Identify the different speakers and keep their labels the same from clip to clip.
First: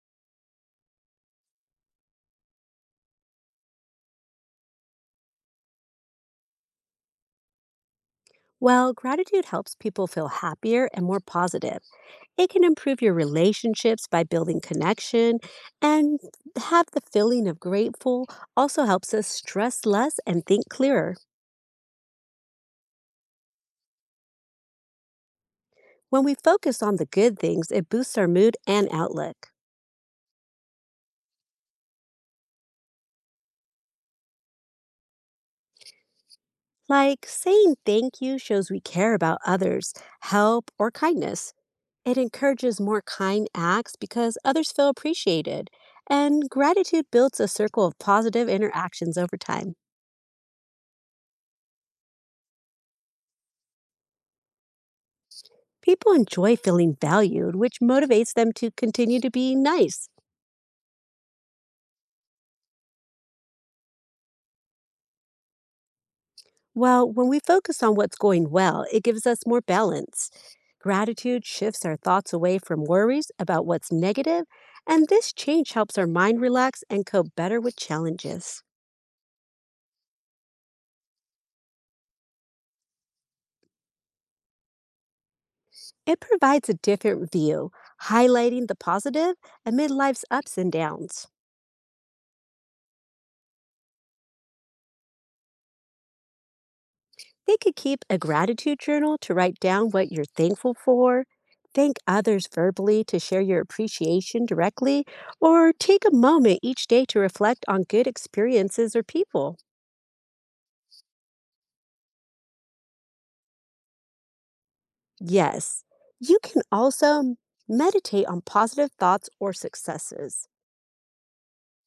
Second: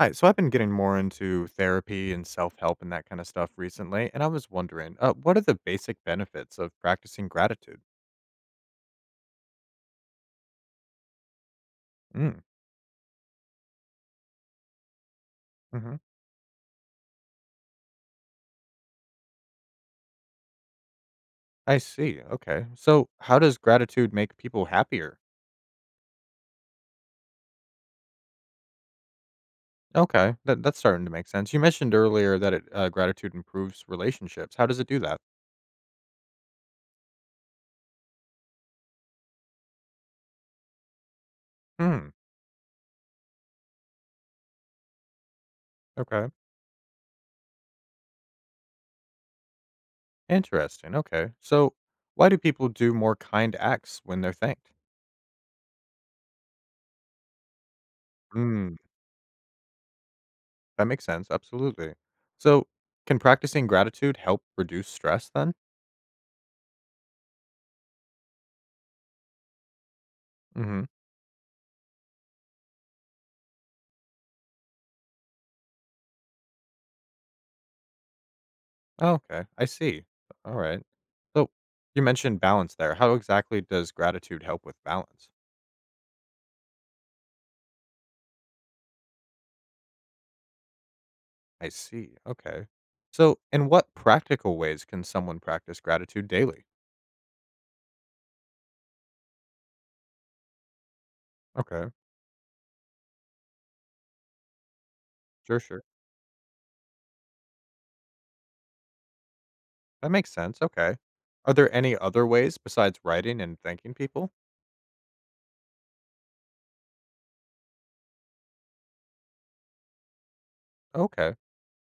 Speaker 1: Hi, so I've been getting more into therapy and self-help and that kind of stuff recently, and I was wondering, what are the basic benefits of practicing gratitude?
Speaker 2: Well, gratitude helps people feel happier and more positive.
Speaker 1: Mm,
Speaker 2: It can improve your relationships by building connection
Speaker 1: hmm.
Speaker 2: and have the feeling of grateful also helps us stress less and think clearer.
Speaker 1: I see. Okay, so how does gratitude make people happier?
Speaker 2: When we focus on the good things, it boosts our mood and outlook.
Speaker 1: Okay, that's starting to make sense. You mentioned earlier that gratitude improves relationships. How does it do that?
Speaker 2: Like saying thank you shows we care about others, help, or kindness.
Speaker 1: Hmm.
Speaker 2: It encourages more kind acts because others feel appreciated.
Speaker 1: Okay.
Speaker 2: And gratitude builds a circle of positive interactions over time.
Speaker 1: Interesting. Okay, so why do people do more kind acts when they're thanked?
Speaker 2: People enjoy feeling valued, which motivates them to
Speaker 1: Hmm.
Speaker 2: continue to be nice.
Speaker 1: That makes sense. Absolutely. So can practicing gratitude help reduce stress then?
Speaker 2: While when we focus on what's going well, it gives us more balance.
Speaker 1: Mhm.
Speaker 2: Gratitude shifts our thoughts away from worries about what's negative, and this change helps our mind relax and cope better with challenges.
Speaker 1: Oh, okay. I see. Alright. So, you mentioned balance there. How exactly does gratitude help with balance?
Speaker 2: It provides a different view, highlighting the positive amid life's ups and downs.
Speaker 1: I see. Okay. So, in what practical ways can someone practice gratitude daily?
Speaker 2: They could keep a gratitude journal to write down what you're thankful for,
Speaker 1: Okay.
Speaker 2: thank others verbally to share your appreciation directly,
Speaker 1: Sure,
Speaker 2: or
Speaker 1: sure.
Speaker 2: take a moment each day to reflect on good experiences or people.
Speaker 1: That makes sense. Okay. Are there any other ways besides writing and thanking people?
Speaker 2: Yes, you can also meditate on positive thoughts or successes.
Speaker 1: Okay.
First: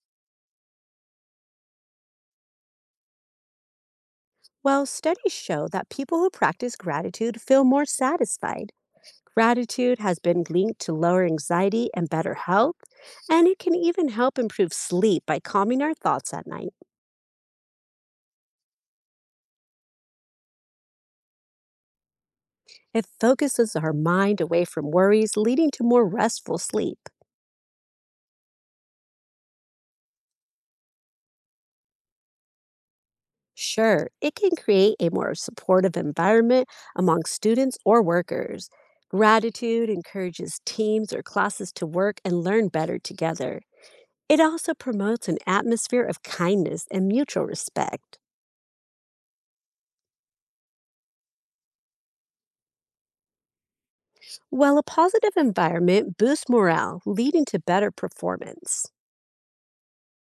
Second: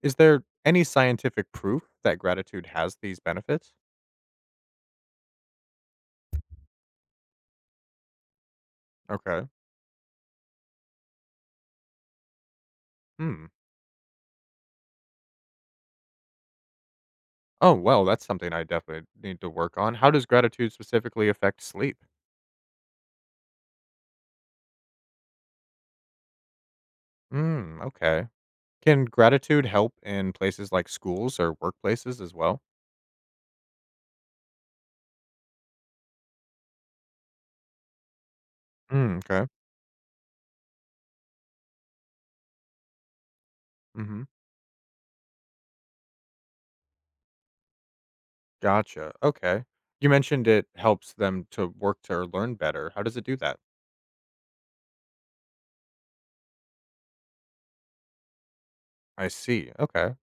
Speaker 1: Is there any scientific proof that gratitude has these benefits?
Speaker 2: Well, studies show that people who practice gratitude feel more satisfied.
Speaker 1: Okay.
Speaker 2: Gratitude has been linked to lower anxiety and better health,
Speaker 1: Hmm.
Speaker 2: and it can even help improve sleep by calming our thoughts at night.
Speaker 1: Oh, well, that's something I definitely need to work on. How does gratitude specifically affect sleep?
Speaker 2: It focuses our mind away from worries, leading to more restful sleep.
Speaker 1: Hmm. Okay. Can gratitude help in places like schools or workplaces as well?
Speaker 2: Sure, it can create a more supportive environment among students or workers.
Speaker 1: Mm, okay.
Speaker 2: Gratitude encourages teams or classes to work and learn better together.
Speaker 1: Hmm.
Speaker 2: It also promotes an atmosphere of kindness and mutual respect,
Speaker 1: Gotcha. Okay. You mentioned it helps them to work to or learn better. How does it do that?
Speaker 2: while a positive environment boosts morale, leading to better performance.
Speaker 1: I see. Okay.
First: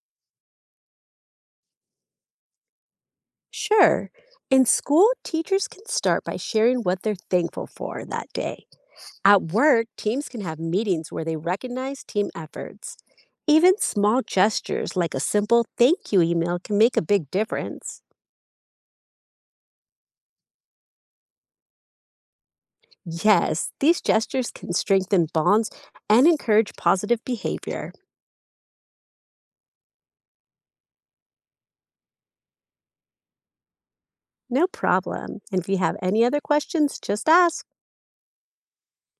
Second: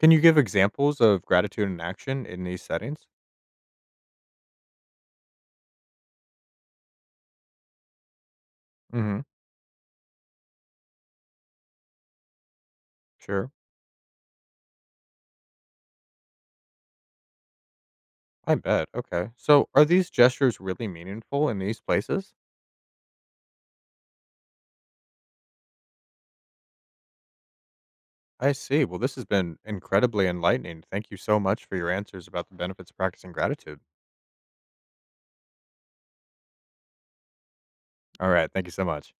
Speaker 1: Can you give examples of gratitude in action in these settings?
Speaker 2: Sure, in school, teachers can start by sharing what they're thankful for that day.
Speaker 1: Hmm.
Speaker 2: At work, teams can have meetings where they recognize team efforts.
Speaker 1: Sure.
Speaker 2: Even small gestures like a simple thank you email can make a big difference.
Speaker 1: I bet. Okay. So are these gestures really meaningful in these places?
Speaker 2: Yes, these gestures can strengthen bonds and encourage positive behavior.
Speaker 1: I see. Well, this has been incredibly enlightening. Thank you so much for your answers about the benefits of practicing gratitude.
Speaker 2: No problem. And if you have any other questions, just ask.
Speaker 1: All right. Thank you so much.